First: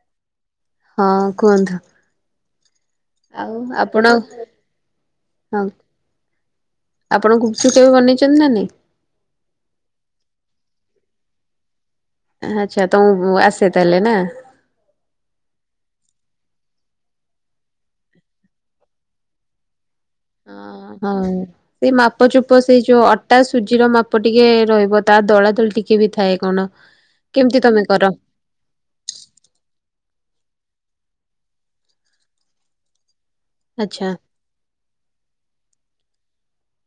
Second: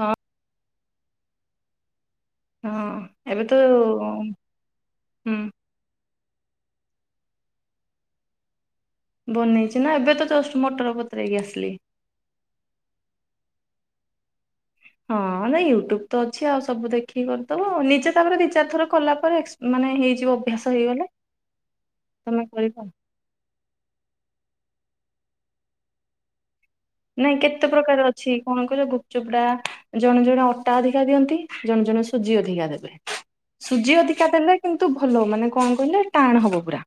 ହଁ। ହଁ କୁହନ୍ତୁ? ହଁ। ଏବେ ତ ଆଉ ଆପଣ? ହୁଁ ହଁ ଆପଣ ଗୁପଚୁପ୍ କେବେ ବନେଇଛନ୍ତି ନା ନାଇଁ? ବନେଇଛି ନା ଏବେ ତ ଜଷ୍ଟ ମଟର ବତୁରେଇକି ଆସିଲି। ଆଚ୍ଛା ତମକୁ ଆସେ ତାହେଲେ ନା? ହଁ ନାଇଁ ୟୁଟ୍ୟୁବ ତ ଅଛି ଆଉ ସବୁ ଦେଖିକି କରିଦବ ନିଜେ ତାପରେ ଦିଇ ଚାରିଥର କଲା ପରେ ଏକ୍ସ ମାନେ ହେଇ ଅ ହଁ ସେଇ ତମେ ମାପଚୁପ କରିବ ସେଇ ଯୋଉ ଅଟା ସୁଜିର ମାପ ଟିକେ ରହିବ ତା ଦଳା ଦୁଳି ଟିକେ ବି ଥାଏ କଣ। ନାଇଁ କେମିତି କେତେ ତମେ ପ୍ରକାର କର ଅଛି କଣ କହିଲ ଗୁ ଚୁପଟା ଜଣେ ଜଣେ ଅଟା ଅଧିକା ଦିଅନ୍ତି ଜଣେ ଜଣେ ସୁଜି ଅଧିକା ଦେବେ। ସୁଜି ଆଚ୍ଛା ଅଧିକା ଦେଲେ କିନ୍ତୁ ଭଲ ମାନେ କଣ କହିଲେ ଟାଣ ହବ ପୁରା।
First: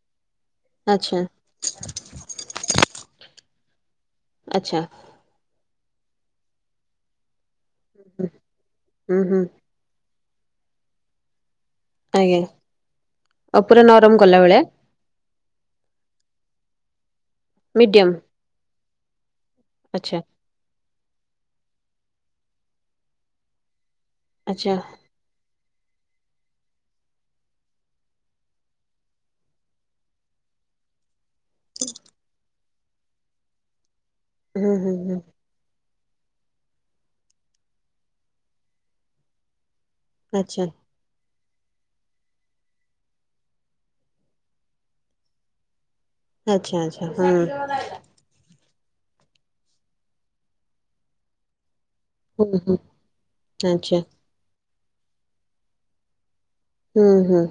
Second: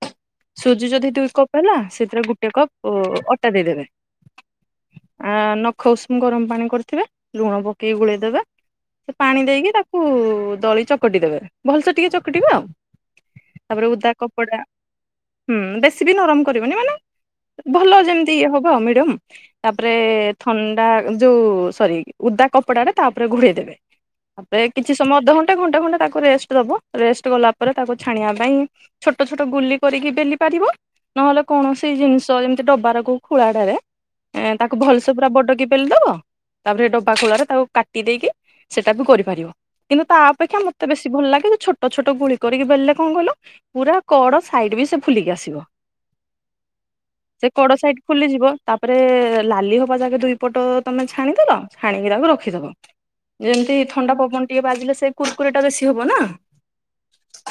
ସୁଜି ଯଦି ଆଚ୍ଛା ଦୁଇ କପ୍ ହେଲା ସେଇଥିରେ ଗୋଟେ କପ୍ ଅଟା ଦେଇଦେବେ। ଆଚ୍ଛା। ଆ ନଖ ଉଷୁମ ଗରମ ପାଣି କରିଥିବେ ଲୁଣ ପକେଇକି ଗୋଳେଇ ଦେବେ, ସେ ହୁଁ ହୁଁ ପାଣି ଦେଇକି ତାକ ଉଁ ଦଳି ଚକଟି ଦେବେ ଭଲସେ ଟିକେ ଆଜ୍ଞା ଚକଟିବେ ଆଉ। ଆଉ ପୁରା ତାପରେ ନରମ ଉଦା କଲା ଭଳିଆ କପଡ଼ା। ହୁଁ ବେଶୀ ବି ନରମ କରିବନି ମାନେ ଭଲ ମିଡିୟମ ଯେମିତି ଇଏ ହବ ଆଉ ମିଡିୟମ୍। ତାପରେ ଆଚ୍ଛା ଥଣ୍ଡା ଯୋଉ ସରି ଉଦା କପଡାଟେ ତାଉପରେ ଘୋଡେଇ ଦେବେ। ତାପରେ ଆଚ୍ଛା କିଛି ସମୟ ଅଧଘଣ୍ଟେ ଘଣ୍ଟେ ଖଣ୍ଡ ତାକୁ ରେଷ୍ଟ ଦବ। ରେଷ୍ଟ ଗଲା ପରେ ତାକୁ ଛାଣିଆ ପାଇଁ। ଛୋଟ ଛୋଟ ଗୁଲି କରିକି ବେଲି ପାରିବ। ନହେଲେ କୌଣସି ଜିନିଷ ଯେମିତି ଡବାର କୋଉ ଖୁଳା ଟାରେ ଏ ହୁଁ ତାକୁ ହୁଁ ହୁଁ ଭଲସେ ପୁରା ବଡକି ବେଲି ଦବ। ତାପରେ ଡବା ଖୂଳାରେ ତାକୁ କାଟି ଦେଇକି ସେଟା ବି କରିପାରିବ। କିନ୍ତୁ ତା ଅପେକ୍ଷା ଆଚ୍ଛା। ମତେ ବେଶି ଭଲ ଲାଗେ ଯେ ଛୋ ଛୋଟ ଛୋଟ ଗୁଳି କରିକି ବେଲିଲେ କଣ କଇଲ ପୁରା କଡ ସାଇଡ ବି ସେ ଫୁଲିକି ଆସିବ। ଆଚ୍ଛା ଆଚ୍ଛା ହୁଁ। ଫୁଲିଯିବ ତାପରେ ଲାଲି ହବା ଯାକେ ଦୁଇ ପଟ ତମେ ଛାଣିଦେଲ। ଛାଣିକି ତାକୁ ହୁଁ ରଖିଦବ। ହୁଁ ଯେମିତି ଆଚ୍ଛା ଥଣ୍ଡା ପବନ ଟିକେ ବାଜିଲେ ସେ କୁୁରକୁରି ଟା ବେଶୀ ହବ ନା। ହୁଁ ହୁଁ।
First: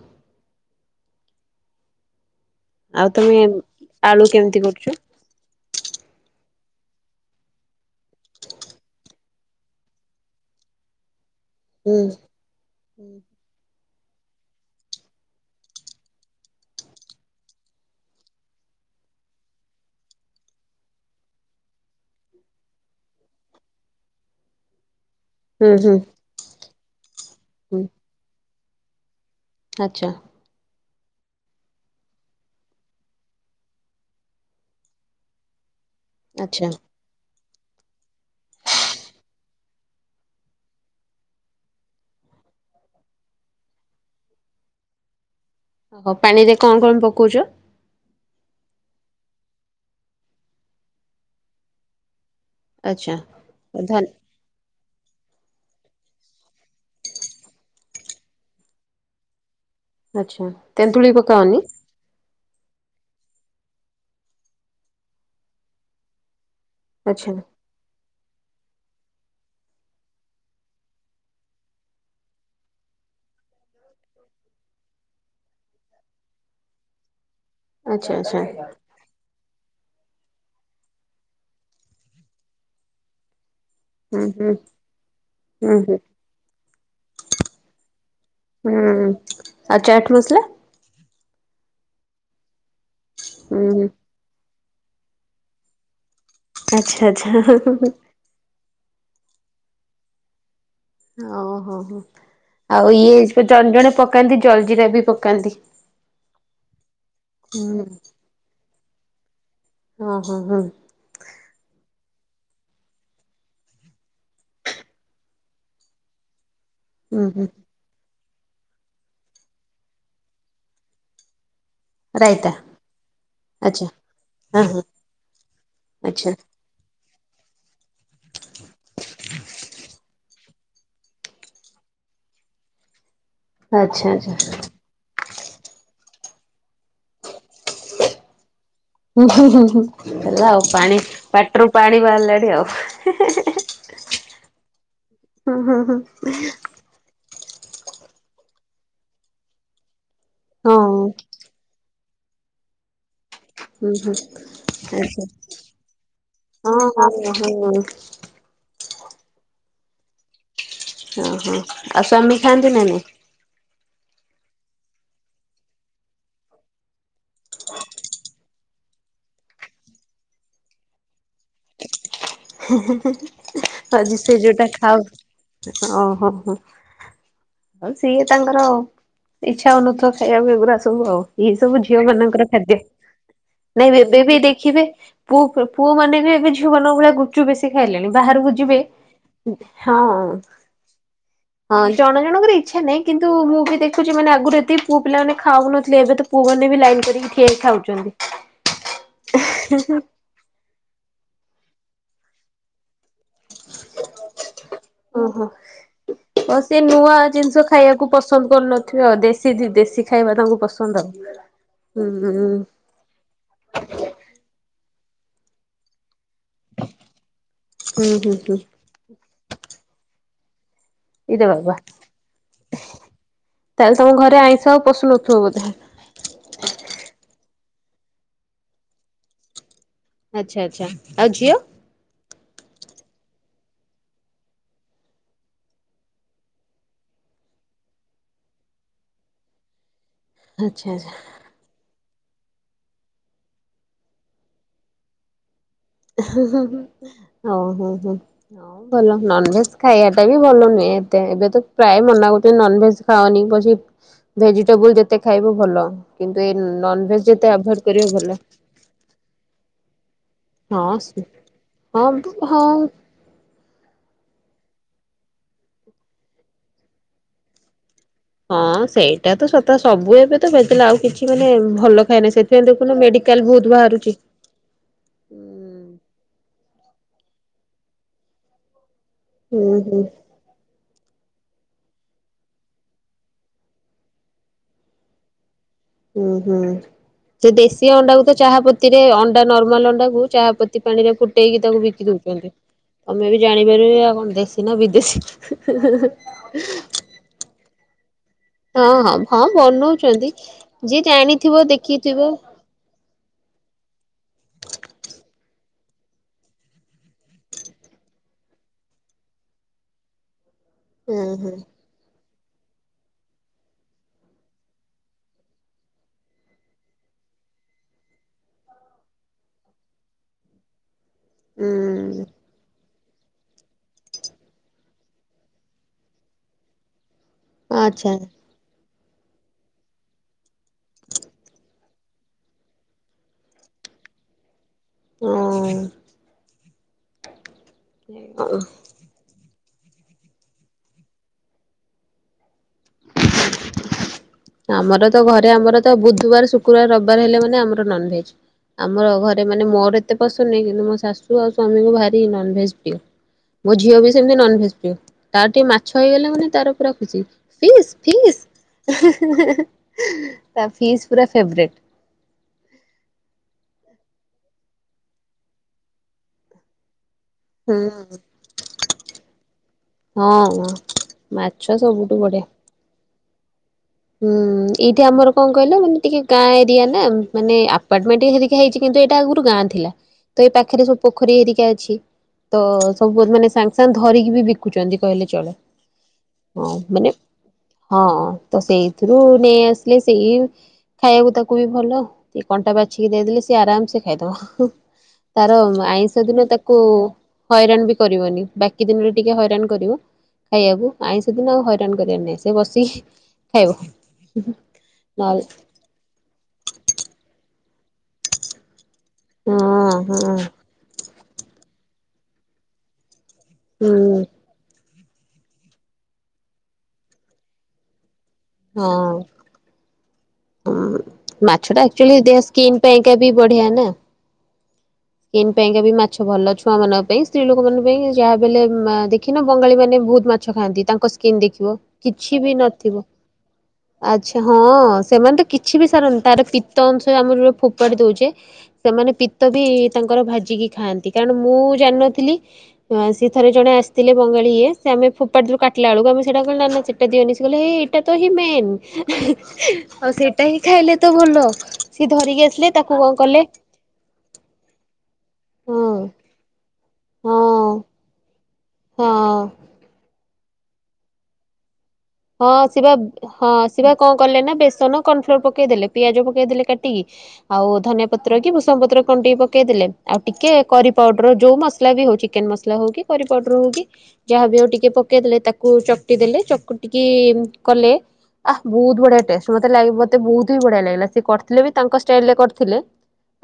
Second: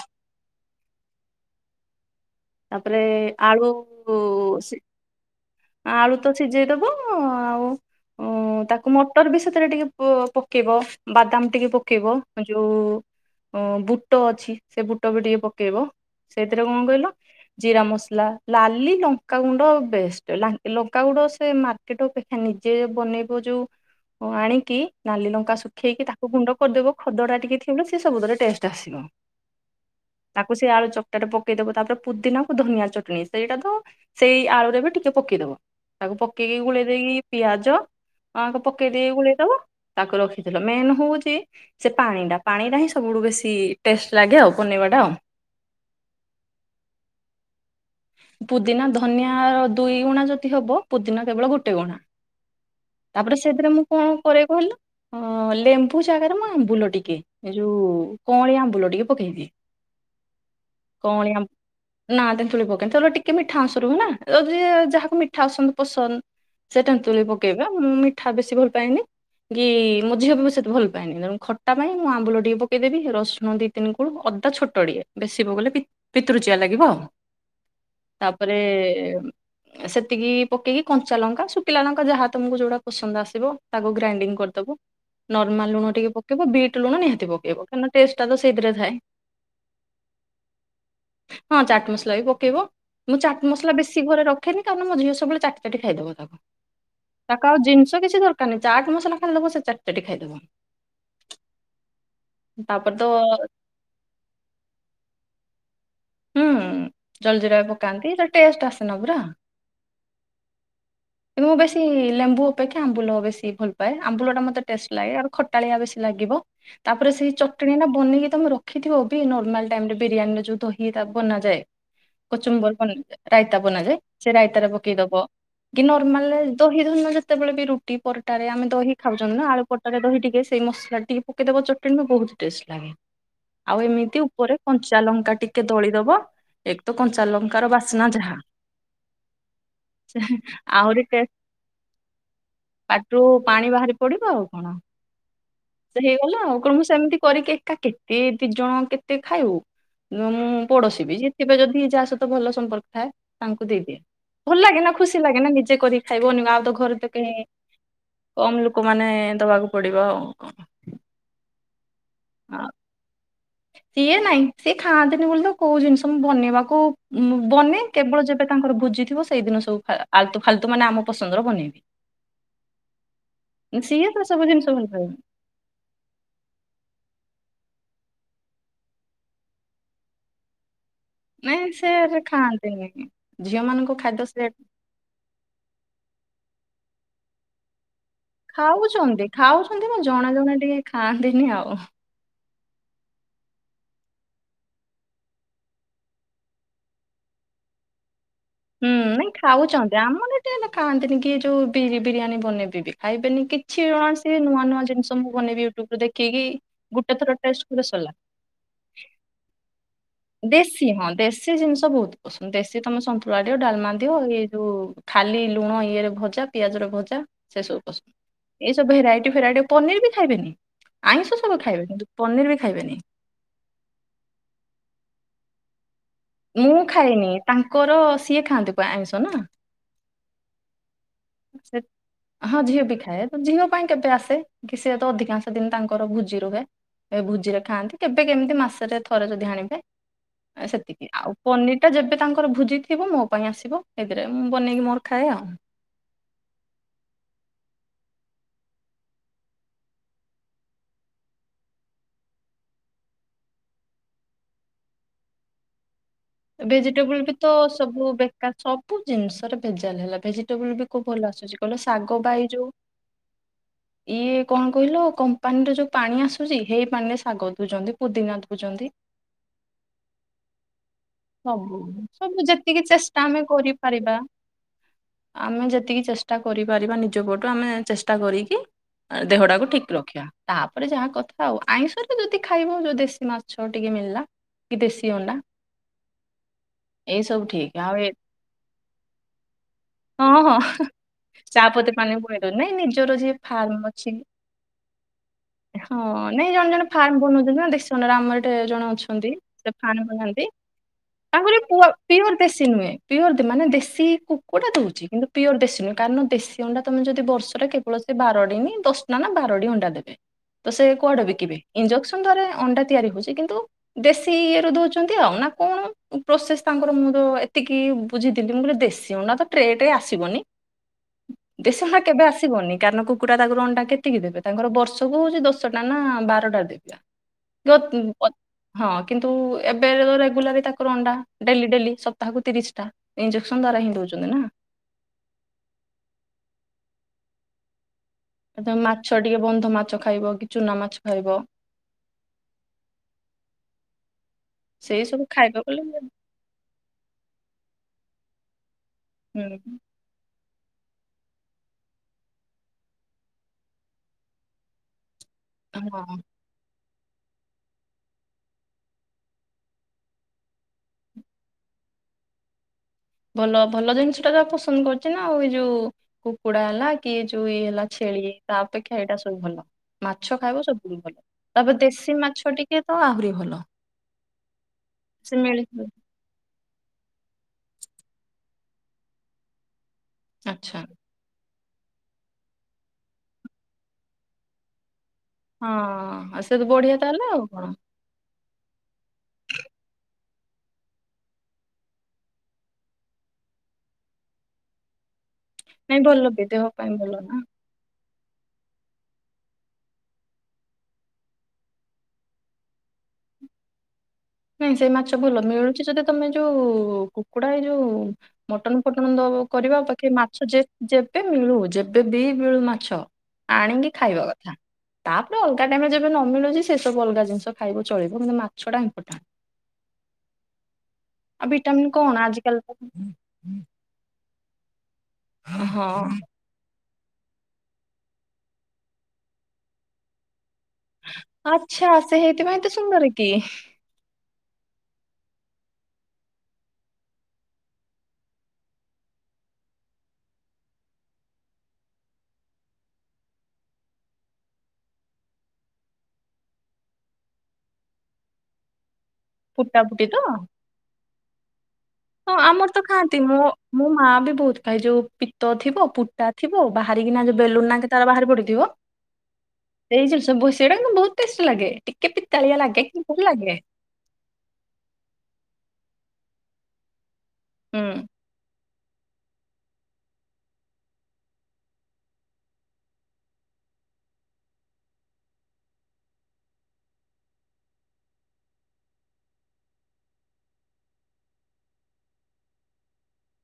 ତାପରେ ଆଉ ତମେ ଆଳୁ ଆଳୁ କେମିତି ସି କରୁଛ ଆଳୁ ତ ସିଝେଇ ଦବ ଆଉ। ଓ ତାକୁ ମଟର ବି ସେଥିରେ ଟିକେ ପ ପକେଇବ। ବାଦାମ ଟିକେ ହୁଁ ପକେଇବ ଯୋଉ ଉ ବୁ ଟ ଅଛି ସେ ବୁଟ ବି ଟିକେ ପକେଇବ ସେଇଥିରେ କଣ କହିଲ। ଜିରା ମସଲା ଲାଲି ଲଙ୍କାଗୁଣ୍ଡ ବେଷ୍ଟ। ଲା ଲଙ୍କାଗୁଣ୍ଡ ସେ ମାର୍କେଟ ଅପେକ୍ଷା ନିଜେ ବନେଇବ ଯୋଉ। ଓ ଆଣିକି ନାଲି ଲ କା ହୁଁ ହୁଁ। ଶୁଖେଇକି ତାକୁ ଗୁଣ୍ଡ କରିଦବ ଖଦଡା ଟିକେ ହୁଁ ଥିବ ସେ ସବୁଥିରେ ଟେଷ୍ଟ ଆସିବ। ଆଚ୍ଛା। ତାକୁ ସେଇ ଆଳୁ ଚକଟାରେ ପକେଇ ଦବ ତାପରେ ପୁଦିନାକୁ ଧନିଆ ଚଟଣି ସେଇଟା ତ ସେଇ ଆଳୁରେ ବି ଟିକେ। କେ ପକେଇଦବ ତାକୁ ପକେଇକି ଆଚ୍ଛା ଗୋଳେଇ ଦେଇକି ପିଆଜ। ଅ ତ ପକେଇଦେଇ ଗୋଳେଇ ଦବ ତାକୁ ରଖିଥିଲ ମେନ ହଉଛି। ସେ ପାଣି ଟା ପାଣି ଟା ହିଁ ସବୁଠୁ ବେଶୀ ଟେଷ୍ଟ ଲାଗେ ଆଉ ବନେଇବା ଟା ଆଉ। ଓହୋ ପାଣିରେ କଣ କଣ ପକଉଛ? ପୁଦିନା ଧନିଆର ଦୁଇ ଗୁଣା ଯଦି ହବ ପୁଦିନା କେବଳ ଗୋଟେ ଗୁଣା। ଆଚ୍ଛା। ତାପରେ ସେଥିରେ ମୁଁ ଧ କଣ କରେ କହିଲ। ହଁ ଲେମ୍ବୁ ଜାଗାରେ ମୁଁ ଆମ୍ବୁଲ ଟିକେ ଏ ଯୋଉ କଅଁଳିଆ ଆମ୍ବୁଲ ଟିକେ ପକେଇଦିଏ। ଆଚ୍ଛା। ତେନ୍ତୁଳି କଅଁଳିଆ ପକାଅନି? ନା ତେନ୍ତୁଳି ପକାଏନି ତେତୁ ଟିକେ ମିଠା ଅଂସ ରୁହେନା ଯଦି ଯାହାକୁ ମିଠାସନ୍ଦ ପସନ୍ଦ। ସେ ତେନ୍ତୁଳି ଆଚ୍ଛା ପକେଇବେ ମୁଁ ମିଠା ବେଶୀ ଭଲ ପାଏନି। କି ମୋ ଝିଅ ବି ମୁ ସେତେ ଭଲ ପାଏନି ତେଣୁ ଖଟା ପାଇଁ ମୁଁ ଆମ୍ବୁଲ ଟିକେ ପକେଇଦେବି ରସୁଣ ଦି ତିନି କୋଳୁ ଅଦା ଛୋଟଟିଏ ବେଶି ପକେଇଲେ ପି ପିତୁରୁଚିଆ ଲାଗିବ। ଆଚ୍ଛା ଆଚ୍ଛା ତାପରେ। ସେତିକି ପକେଇକି କଞ୍ଚା ଲଙ୍କା, ଶୁକିଲା ଲଙ୍କା ଯାହା ତମକୁ ଯୋଉଡା ପସନ୍ଦ ଆସିବ। ତାକୁ ହୁଁ ଗ୍ରାଇଣ୍ଡିଙ୍ଗ ହୁଁ କରିଦବ। ନର୍ମାଲ ହୁଁ ଲୁଣ ହୁଁ ଟିକେ ପକେଇବ। ବିଟ୍ ଲୁଣ ନିହାତି ପକେଇବ କାହିଁକିନା ଟେଷ୍ଟଟା ତ ସେଇଥିରେ ଥାଏ। ହୁଁ ଆଉ ଚାଟ୍ ମସଲା। ହଁ ଚାଟ୍ ମସଲା ବି ପକେଇବ। ମୁଁ ଚାଟ୍ ହୁଁ ମସଲା ହୁଁ, ବେଶୀ ଘରେ ରଖ୍ ଖେିନି କାରଣ ମୋ ଝିଅ ସବୁବେଳେ ଚାଟି ଚାଟି ଖାଇଦବ ତାକୁ ଆଚ୍ଛା ଆଚ୍ଛା ତାକୁ ଆଉ ଜିନିଷ କିଛି ଦର କାର ନା ଚାଟ୍ ମସଲା ଖାଲିଦବ ସେ ଚାଟିଚାଟି ଖାଇଦବ। ଓହୋ ହୋ ଆଉ ତାପରେ ତ ଇଏ ଜଣ ଜଣ ପକାନ୍ତି ଜଲଜିିରା ବି ପକାନ୍ତି ହୁଁ ଜଲ ଜିରା ହୁଁ ପକାନ୍ତି ତ ଟେଷ୍ଟ ଆସେନ ପୁରା ହଁ ହୋ ହଁ ମୁଁ ବେଶୀ ଲେମ୍ବୁ ଅପେକ୍ଷା ଆମ୍ବୁଲ ବେଶୀ ଭଲ ପାଏ ଆମ୍ବୁଲ ଟା ମତେ ଟେଷ୍ଟ ଲାଗେ ଆଉ ଖଟାଳିଆ ବେଶୀ ଲାଗିବ ତାପରେ ହୁଁ ସେଇ ହୁଁ ଚଟଣି ଟା ବନେଇକି ତମେ ରଖିଥିବ ବି ନର୍ମାଲ ଟାଇମ ରେ ବିରିୟାନୀ ର ଯୋଉ ଦହି ଇ ରବ ନାଯାଏ ରାଇତା କଚୁମ୍ବର ବ ରାଇତା ଆଚ୍ଛା ବନାଯାଏ ସେ ହଁ ରାଇତାରେ ହଁ ପକେଇ ଦବ କି ଆଚ୍ଛା। ନର୍ମାଲ ଦହି ଧରନ ଯେତେବେଳେ ବି ରୁଟି ପରଟାରେ ଆମେ ଦହି ଖାଉଛନ୍ତିୁ ନା ଆଳୁ ପରଟାରେ ଦହି ଟିକେ ସେଇ ମସଲା ଟି ପକେଇଦବ ଚଟଣି ର ବହୁତ ଟେଷ୍ଟ ଲାଗେ। [inaudible] ଆଉ ଆଚ୍ଛା ଏମିତି ଆଚ୍ଛା ଉପରେ କଞ୍ଚା ଲଙ୍କା ଟି କେ ଦଳିଦବ ଏକ ତ କଞ୍ଚା ଲଙ୍କାର ବାସ୍ନା ଯାହା ହୁ ହୁ ହୁ ହେଲା ଆଉ ପାଣି ଆହୁରି ଟେଷ୍ଟ ପାଟିରୁ ପାଣି ବାହାରିଲାଣି ଆଉ ହେଁ ପାଟିରୁ ହେଁ ହେଁ ପାଣି ବାହାରି ପଡିବ ଆଉ କଣ ହୁଁ ସେ ହେଇଗଲା ଆଉ କଣ ମୁ ସେମିତି କରିକି ଏକା କେତେ ଦି ଜଣ କେତେ ଖାଇଉ ମୁଁ ହଁ ପଡୋଶୀ ବି ଯିଏଥିବେ ଯଦି ଯାହା ସହିତ ଭଲ ସମ୍ପର୍କ ଥାଏ ତାଙ୍କୁ ହୁଁ ଦେଇଦିଏ ହୁଁ ଭଲ ଲାଗେ ନା ଖୁସି ଆଚ୍ଛା ଲାଗେ ନା ନିଜେ କରିକି ଖାଇବନ ଆଉ ତ ହଁ ଘରେ ହଁ ତ କେହି ହଁ କମ ଲୋକ ମାନେ ଦବାକୁ ପଡିବ ଆଉ କଣ ଓହୋ ଆଉ ସ୍ୱାମୀ ଆଉ ଖାଆନ୍ତି ନା ନାଇ ସିଏ ନାଇଁ ସିଏ ଖାଆନ୍ତିନି ବୋଲି ତ କୋଉ ଜିନିଷ ମୁ ବନେଇବାକୁ ବନେ କେବଳ ଯେବେ ତାଙ୍କର ଭୋଜି ଥିବ ସେଇଦିନ ସବୁ ଫାଲତୁ ମାନେ ଆମ ପସନ୍ଦର ବନେଇବି। ସିଏ ଆଜି ତ ସେ ସବୁ ଯୋଉଟା ଜିନିଷ ଭଲ ପାଇବେ ଖାଉ ଓହୋ ହୋ। ଆଉ ସିଏ ତାଙ୍କର ଇଛା ହଉନଥିବ ଖାଇବାକୁ ଏଗୁଡା ସବୁ ଆଉ? ଏଇ ନାଇଁ ସବୁ ସେ ଝିଅ ମାନଙ୍କର ଖାଦ୍ୟ ଖାଆନ୍ତିନି ଝିଅ ନାଇଁ ମାନଙ୍କ ଏବେ ଖାଦ୍ୟ ବି ସେ ଦେଖିବେ ପୁଅ ପୁଅ ମାନେ ବି ଏବେ ଝିଅମାନଙ୍କ ଭଳିଆ ଗୁପଚୁପ ବେଶି ଶ ଖାଇଲେଣି ବାହାରକୁ ଯିବେ ଖାଉଛନ୍ତି ଖାଉଛନ୍ତି ହଁ ମୋ ଜଣେ ଜଣେ ଟିକେ ଖାଆନ୍ତିନି ଆଉ ହଁ। ଜଣ ଜଣଙ୍କର ଇଚ୍ଛା ନାହିଁ କିନ୍ତୁ ମୁଁ ବି ଦେଖୁଛି ମାନେ ଆଗରୁ ଏତିି ପୁଅ ପିଲାମାନେ ଖାଉନଥିଲେ ଏବେ ତ ପୁଅମାନେ ବି ଲାଇନ୍ କରିକି ଠିଆ ହେଇ ଖାଉଛନ୍ତି। ହୁଁ ନାଇଁ ଖାଉଛନ୍ତି ଆମର ଟିକେ ଖାଆନ୍ତିନି କି ଯୋଉ ବି ବିରିୟାନୀ ବନେଇଦେବି। ଖାଇବେନି କିଛି ୱାନ୍ସ ନୂଆ ନୂଆ ଜିନିଷ ମୁଁ ଓହୋ ବନେଇବି ୟୁଟ୍ୟୁବରେ ଦେଖିକି ଓ ସେ ନୂଆ ଗୋଟେ ଥର ଟେ ଜିନିଷ ଖାଇବାକୁ ସରିଲା ପସନ୍ଦ କରୁନଥିବେ ଆଉ ଦେଶୀ ଦେଶୀ ଖାଇବା ତାଙ୍କୁ ଦେଶୀ ପସନ୍ଦ ଆଉ। ହଁ ଦେଶୀ ଜିନିଷ ହୁଁ ବହୁତ ହୁଁ ପସନ୍ଦ ଦେଶୀ ତମେ ସନ୍ତୁଳା ଦିଅ ଡାଲମା ଦିଅ ଏଇ ଯୋଉ ଖାଲି ଲୁଣ ଇଏରେ ଭଜା ପିଆଜର ଭଜା ସେସବୁ ହୁଁ ହୁଁ ହୁଁ ପସନ୍ଦ ଏଇସବୁ ଭେରାଇଟି ଭେରାଇଟି ପନିର ବି ଖାଇବେନି। ଆଇଁଷ ଏଇରେ ସବୁ ବାବା ଖାଇବେ କିନ୍ତୁ ପନିର ବି ଖାଇବେନି। ତାହେଲେ ତମ ଘରେ ଆଇଁଷ ଆଉ ପଶୁ ନଥିବ ବୋଧେ? ମୁଁ ଖାଇନି ତାଙ୍କର ସିଏ ଖାଆନ୍ତି କୁ ଆମିଷ ନା? ଆଚ୍ଛା ଆଚ୍ଛା ଆଉ ଝିଅ? ହଁ ଝିଅ ବି ଖାଏ ତ ଝିଅ ପାଇଁ କେତେ ଆସେ? କି ସେ ତ ଅଧିକାଂଶ ଦିନ ତାଙ୍କର ଭୋଜି ରୁହେ। ଏ ଭୋଜିରେ ଖାଆନ୍ତି କେବେ କେମିତି ମାସରେ ଥରେ ଯଦି ଆଣିବେ ଆଚ୍ଛା ସେତିକି ଆଚ୍ଛା ଆଉ ପନିର ଟା ଯେବେ ତାଙ୍କର ଭୋଜି ଥିବ ମୋ ପାଇଁ ଆସିବ ଏଥିରେ ମୁଁ ବନେଇକି ମୋର ଖାଏ ଆଉ। ହ ହୋ ହୁଁ। ହଁ ଭଲ ନନଭେଜ ଖାଇବାଟା ବି ଭଲ ନୁହେଁ ଏତେ ଏବେ ତ ପ୍ରାୟ ମନା କରୁଛନ୍ତି ନନଭେଜ ଖାଅନି ବ ଭେଜିଟେବୁଲ ଯେତେ ଖାଇବ ଭଲ। କିନ୍ତୁ ଏ ଭେଜିଟେବୁଲ ନନଭେଜ ବି ତ ଯେତେ ଆଭଏଡ ସବୁ କରିବ ଭଲ। ବେକାର ସବୁ ଜିନିଷର ଭେଜାଲ ହେଲା ଭେଜିଟେବୁଲ ବିବ ଭଲ ହଁ ଆସୁଛି କହିଲ ଶାଗ ବା ହଁ ଏଇ ଯୋଉ ହଁ ଇଏ କଣ କହିଲ କମ୍ପାନୀରେ ଯୋଉ ପାଣି ଆସୁଛି ହେଇ ପାଣି ରେ ଶାଗ ଧୋଉଛନ୍ତି। ହଁ ସେଇଟା ତ ସତ ସବୁ ଏବେ ତ ଭେଦିଲା ଆଉ କିଛି ମାନେ ସବୁ ଭଲ ଖାଇନା ସବୁ ସେଥିପାଇଁ ଯେତିକି ଦେଖୁନ ଚେଷ୍ଟା ଆମେ ମେଡିକାଲ ବହୁତ କରିପାରିବା ବାହାରୁଛି? ଆମେ ଯେତିକି ଚେଷ୍ଟା କରିପାରିବା ନିଜ ପଟୁ ଆମେ ଚେଷ୍ଟା କରିକି ଆ ଦେହ ହୁଁ ହୁଁ ଟାକୁ ଠିକ ହୁଁ ରଖିବା। ତାପରେ ଯାହା କଥା ଆଉ ଆଇଁଷରେ ଯଦି ଖାଇବ ଯୋଉ ଦେଶୀ ମାଛ ଟିକେ ମିଳିଲା। କି ଦେଶି ଅଣ୍ଡା। ଉଁ ହୁଁ। ଏଇ ସବୁ ଠିକ ଦେଶୀ ଆଉ ଏ ଅଣ୍ଡାକୁ ତ ଚାହାପତିରେ ଅଣ୍ଡା ନର୍ମାଲ ଅଣ୍ଡାକୁ ହଁ ଚାହା ହଁ ପତି ପାଣି ରେ ଫୁ ଫୁଟେଇକି ଚା ତାକୁ ପତି ବିକି ପାଣି ପୁରେଇଦଉ ଦଉଛନ୍ତି ନାଇଁ ନିଜର ଯିଏ ତମେ ବି ଫାର୍ମ ଜାଣିପାରିବ ଅଛି ଆ କଣ ଦେଶୀ ନା ବିଦେଶୀ। ହଁ ନାଇଁ ଜଣେ ଜଣେ [unintelligible] ଫାର୍ମ ବନାଉଛନ୍ତି ନା ଦେଶି ଅଣ୍ଡାରେ ଆମର ଏଠ ହଁ ଜଣେ ହଁ ଅଛନ୍ତି ହଁ ସେ ଫାର୍ମ ବନଉଛନ୍ତି। ବନାନ୍ତି। ଯିଏ ଜାଣିଥିବ ତାଙ୍କରି ପୁଅ ଦେଖିଥିବ ପିୟୋର୍ ଦେଶି। ଦେଶି ନୁହେ ପିଓର ମାନେ ଦେଶୀ କୁକୁଡ଼ା ଦଉଛି କିନ୍ତୁ ପିଓର ଦେଶି ନୁହେଁ କାରଣ ଦେଶୀ ଅଣ୍ଡା ତମେ ଯଦି ବର୍ଷରେ କେ ଵଳ ସେ ବାର ଟି ଦଶ ନା ବାର ଟି ଅଣ୍ଡା ଦେବେ। ହ ତ ସେ କୁଆଡେ ବିକିବେ ଇଜସ ରେ ଅଣ୍ଡା ତିଆରି ହଉଛି କିନ୍ତୁ ଦେଶୀ ଇଏ ରୁ ଦଉଛନ୍ତି ଆଉ ନା କଣ ପ୍ରୋସେସ ତାଙ୍କର ମୁଁ ତ ଏତିକି ବୁଝିଥିଲି ମୁଁ କହଲି ଦେଶୀ ଅଣ୍ଡାତ ଟ୍ରେଏଟ୍ରେ ଆସିବ ଦେଶୀ ଅଣ୍ଡା କେବେ ହୁଁ ଆସିବନି। କାରଣ କୁକୁରା ତାକୁ ଅଣ୍ଡା କେତିକି ଦେବେ ତାଙ୍କର ବର୍ଷକୁ ହଉଛି ଦଶଟା ନା ବାରଟା ଦେବ। ଆଚ୍ଛା। [unintelligible] ହଁ କିନ୍ତୁ ଏବେ ରେଗୁଲାର ତା ଅଣ୍ଡା ଡେଲି ଡେଲି ସପ୍ତାହକୁ ତିରିଶ ଟା ଇଙ୍ଗେଶନ ଦ୍ଵାରା ହିଁ ଦଉଛନ୍ତି ନା। ହଁ ଅ। ଏ ମାଛ ଟିକେ ବନ୍ଧ ମାଛ ଖାଇବ କି ଚୁନା ମାଛ ଖାଇବ। ସେଇ ଆମର ତ ସବୁ ଘରେ ଖାଇବା ଆମର ବଲେ ତ ହୁଁ ବୁଧବାର ସୁ ପୁରା ରବିବାର ହେଲେ ମାନେ ଆମର ନନ ଭେଜ ଆମର ଘରେ ମାନେ ମୋର ମତେ ପସନ୍ଦ ନାହିଁ କିନ୍ତୁ ମୋ ଶାଶୁ ଆଉ ସ୍ୱାମୀଙ୍କୁ ଭାରି ନନଭେଜ୍ ପ୍ରିୟ। ମୋ ଝିଅ ବି ସେମିତି ନନଭେଜ ପ୍ରିଅ ତାର ଟିକେ ମାଛ ହଁ ହେଇଗଲେ ମାନେ ତାର ପୁରା ଖୁସି। ଫିସ୍ ଫିସ୍ ତା ଫିସ୍ ପୁରା ଫେବରେଟ। ଭଲ ଭଲ ଜିନିଷ ଟା ଯା ପସନ୍ଦ କରୁଛି ନା ଆଉ ଏଇ ଯୋଉ କୁକୁଡା ହେଲା କିଏ ଯୋଉ ଇଏ ହଁ ହେଲା ଛେଳି ତା ଅପେକ୍ଷା ଏଇଟା ସବୁ ଭଲ। ମାଛ ଖାଇବ ହଁ ସବୁଠୁ ଭଲ ମାଛ ତାପରେ ସବୁଠୁ ଦେଶୀ ବଢିଆ। ମାଛ ଟିକେ ତ ଆହୁରି ଭଲ। ହୁଁ ଏଇଠି ଆମର ସେ କଣ କହିଲା ମିଳିଯିବ। ମାନେ ଟିକେ ଗାଁ ଏରିଆ ନା ମାନେ ଆପାର୍ଟମେଣ୍ଟ ହେରିକା ହେଇଛି କିନ୍ତୁ ଏଟା ଆଗରୁ ଗାଁ ଥିଲା ତ ଏଇ ଆଚ୍ଛା ପାଖରେ ପୋଖରୀ ହେରିକା ଅଛି ତ ସବୁ ମାନେ ସାଙ୍ଗେ ସାଙ୍ଗେ ଧରିକି ବି ବିକୁଛନ୍ତି। କହିଲେ ଚଳେ। ହଁ ଆଉ ସେ ହଁ ବଢିଆ ମାନେ ତାହେଲେ ଆଉ କଣ। ହଁ ତ ସେଇଥିରୁ ନେଇ ଆସିଲେ ସେଇ ଖାଇବାକୁ ତାକୁ ବି ଭଲ ଇଏ କଣ୍ଟା ବାଛିକି ଦେଇଦେଲେ ସିଏ ଆରାମସେ ଖାଇଦବ। ତାର ନାଇଁ ଆଇଁଷ ଭଲ ବି ଦିନ ଦେହ ତାକୁ ପାଇଁ ଭଲ ନା। ହଇରାଣ ବିକ କରିବନି ବାକି ଦିନରେ ଟିକେ ହଇରାଣ କରିବ। ଖାଇବାକୁ ଆଇଁ ସେଦିନ ଆଉ ହଇରାଣ କରିବାର ନାହିଁ ସେ ବସିକି ଖାଇବ। ହୁଁ ସେଇ ମାଛ ଭୁଲ ନହେଲେ ମିଳୁଛି ଯଦି ତମେ ଯୋଉ କୁକୁଡା ଏ ଯୋଉ ମଟନ ପସନ୍ଦ କରିବା ହଁ ପାକି ହଁ। ମାଛ ଯେବେ ମିଳୁ ଯେବେ ବି ମିଳୁ ମାଛ ଆଣିକି ହୁଁ ଖାଇବ କ ତାପରେ ଅଲଗା ଟାଇମ ଯେବେ ନ ମିଳୁଛି ସେ ସବୁ ଅଲଗା ଜିନିଷ ଖାଇବ ଚଳିବ କିନ୍ତୁ ମାଛଟା [unintelligible] ହଁ ଆଉ ମାଛ ଟା ଭିଟାମିନ୍ କଣ ଆକ୍ଚୁଆଲି ଦେହ ଆଜିକାଲି ତ ସ୍କିନ୍ ପାଇଁକା ବି ବଢିଆ ନା। ସ୍କନ୍ ପାଇଁକା ହଁ ବି ମାଛ ଭଲ ଅଛ ଛୁଆ ମାନଙ୍କ ପାଇଁ ସ୍ତ୍ରୀ ଲୋକ ମାନଙ୍କ ପାଇଁ ଯାହା ବି ହେଲେ ଦେଖିନ ବଙ୍ଗାଳୀ ମାନେ ବହୁତ ମାଛ ଖାଆନ୍ତି। ତାଙ୍କ ସ୍କିନ୍ ଦେଖିବ ଆଚ୍ଛା ସେ କିଛି ହେଇଥିପାଇଁ ବି ଏତେ ନଥିବ। ସୁନ୍ଦର କି ଆଚ୍ଛା ହଁ ଅସେମାନେ ତ କିଛି ବି ସାରନି ତାର ପିତ୍ ଅଂଶ ଆମର ଫୋପାଡି ଦଉଛେ। ସେମାନେ ପିତ୍ତ ବି ତାଙ୍କର ଭାଜିକି ଖାଆନ୍ତି କାରଣ ମୁଁ ଜାଣିନଥିଲି ହଁ ସେ ଥରେ ଜଣେ ଆସିଥିଲେ ବଙ୍ଗାଳି ଇଏ ଆମେ ଫୋପାଡି ଥିଲୁ [unintelligible] [inaudible] ଏଇଟା ତ ହିଁ ମେନ୍ ଫୁଟା ଫୁଟି ଆଉ ତ? ସେଇଟା ହିଁ ଖାଇଲେ ତ ଭଲ। ସିଏ ଧରିକି ଆସିଲେ ତାକୁ କଣ କଲେ? ମୁଁ ମାଆ ବି [unintelligible] ଭାଇ ଯୋଉ ପିତ ହଁ ଥିବ ଫୁଟା ଥିବ ବାହାରିକିନା ହଁ ଯୋଉ ବେଲୁନ ନା ତାର ବାହାରି ପଡିଥିବ। ହଁ ହିଁ। ସେଇ ଜିନିଷ [unintelligible] ସେଗୁଡାକ ବହୁତ ଟେଷ୍ଟ ଲାଗେ ଟିକେ ପିତାଳିଆ ଲାଗେ କି ଲାଗେ। ସେ କଣ କଲେ ନା ବେସନ କର୍ଣଫ୍ଲୋର ପକେଇଦଲେ ପିଆଜ ପକେଇ ଦେଲେ କାଟିକି ଆଉ ହୁଁ ଧନିଆପ ପତ୍ର କି ଭୁସଗଂ ପତ୍ର କଣ ଟିକେ ପକେଇଦେଲେ ଆଉ ଟିକେ କରିପାଉଡର ଯୋଉ ମସଲା ବି ହଉବି ଚିକେନ ମସଲା ହଉ କି କରିପାଉଡର ହଉକି ଯାହାବି ଆଉ ଟିକେ ପକେଇଦେଲେ ତାକୁ ଚକଟି ଦେଲେ ଚକୁ ଟିକି କଲେ ଆଃ ବହୁତ ବଢିଆ ଟେଷ୍ଟ ମତେ ଲା ମତେ ବହୁତ ହି ବଢିଆ ଲାଗିଲା ସେ କରିଥିଲେ ବି ତାଙ୍କ ଷ୍ଟାଇଲରେ କରିଥିଲେ।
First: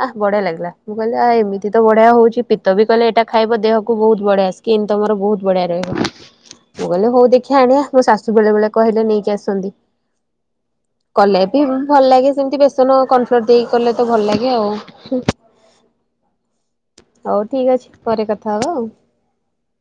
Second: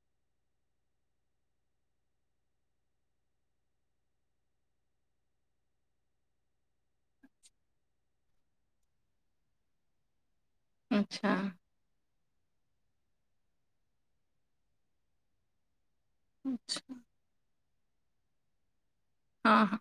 ଆଃ ବଢିଆ ଲାଗିଲା ମୁଁ କହିଲେ ଆ ଏମିତି ତ ବଢିଆ ହଉଛି ପିତ ବି କହିଲେ ଏଇଟା ଖାଇବ ଦେହକୁ ବହୁତ ବଢିଆସି [inaudible] ବହୁତ ବଢିଆ ରହିବ ମୁଁ କହିଲେ ହଉ ଦେଖିଆ ଆଣିବା ମୋ ଶା ବେଳେ ବେଳେ କହିଲେ ନେଇକି ଆସନ୍ତି ଆଚ୍ଛା କଲେ ବି ଭଲ ଲାଗେ ସେମିତି ବି ସନ କନଫ୍ଲୋର ଦେଇକି କଲେ ତ ଭଲ ଲାଗେ ଆଉ ଅଚ୍ଛ୍। ହଉ ଠିକ୍ ଅଛି ପରେ କଥା ହବା ଆଉ। ଅହଁ ହଁ।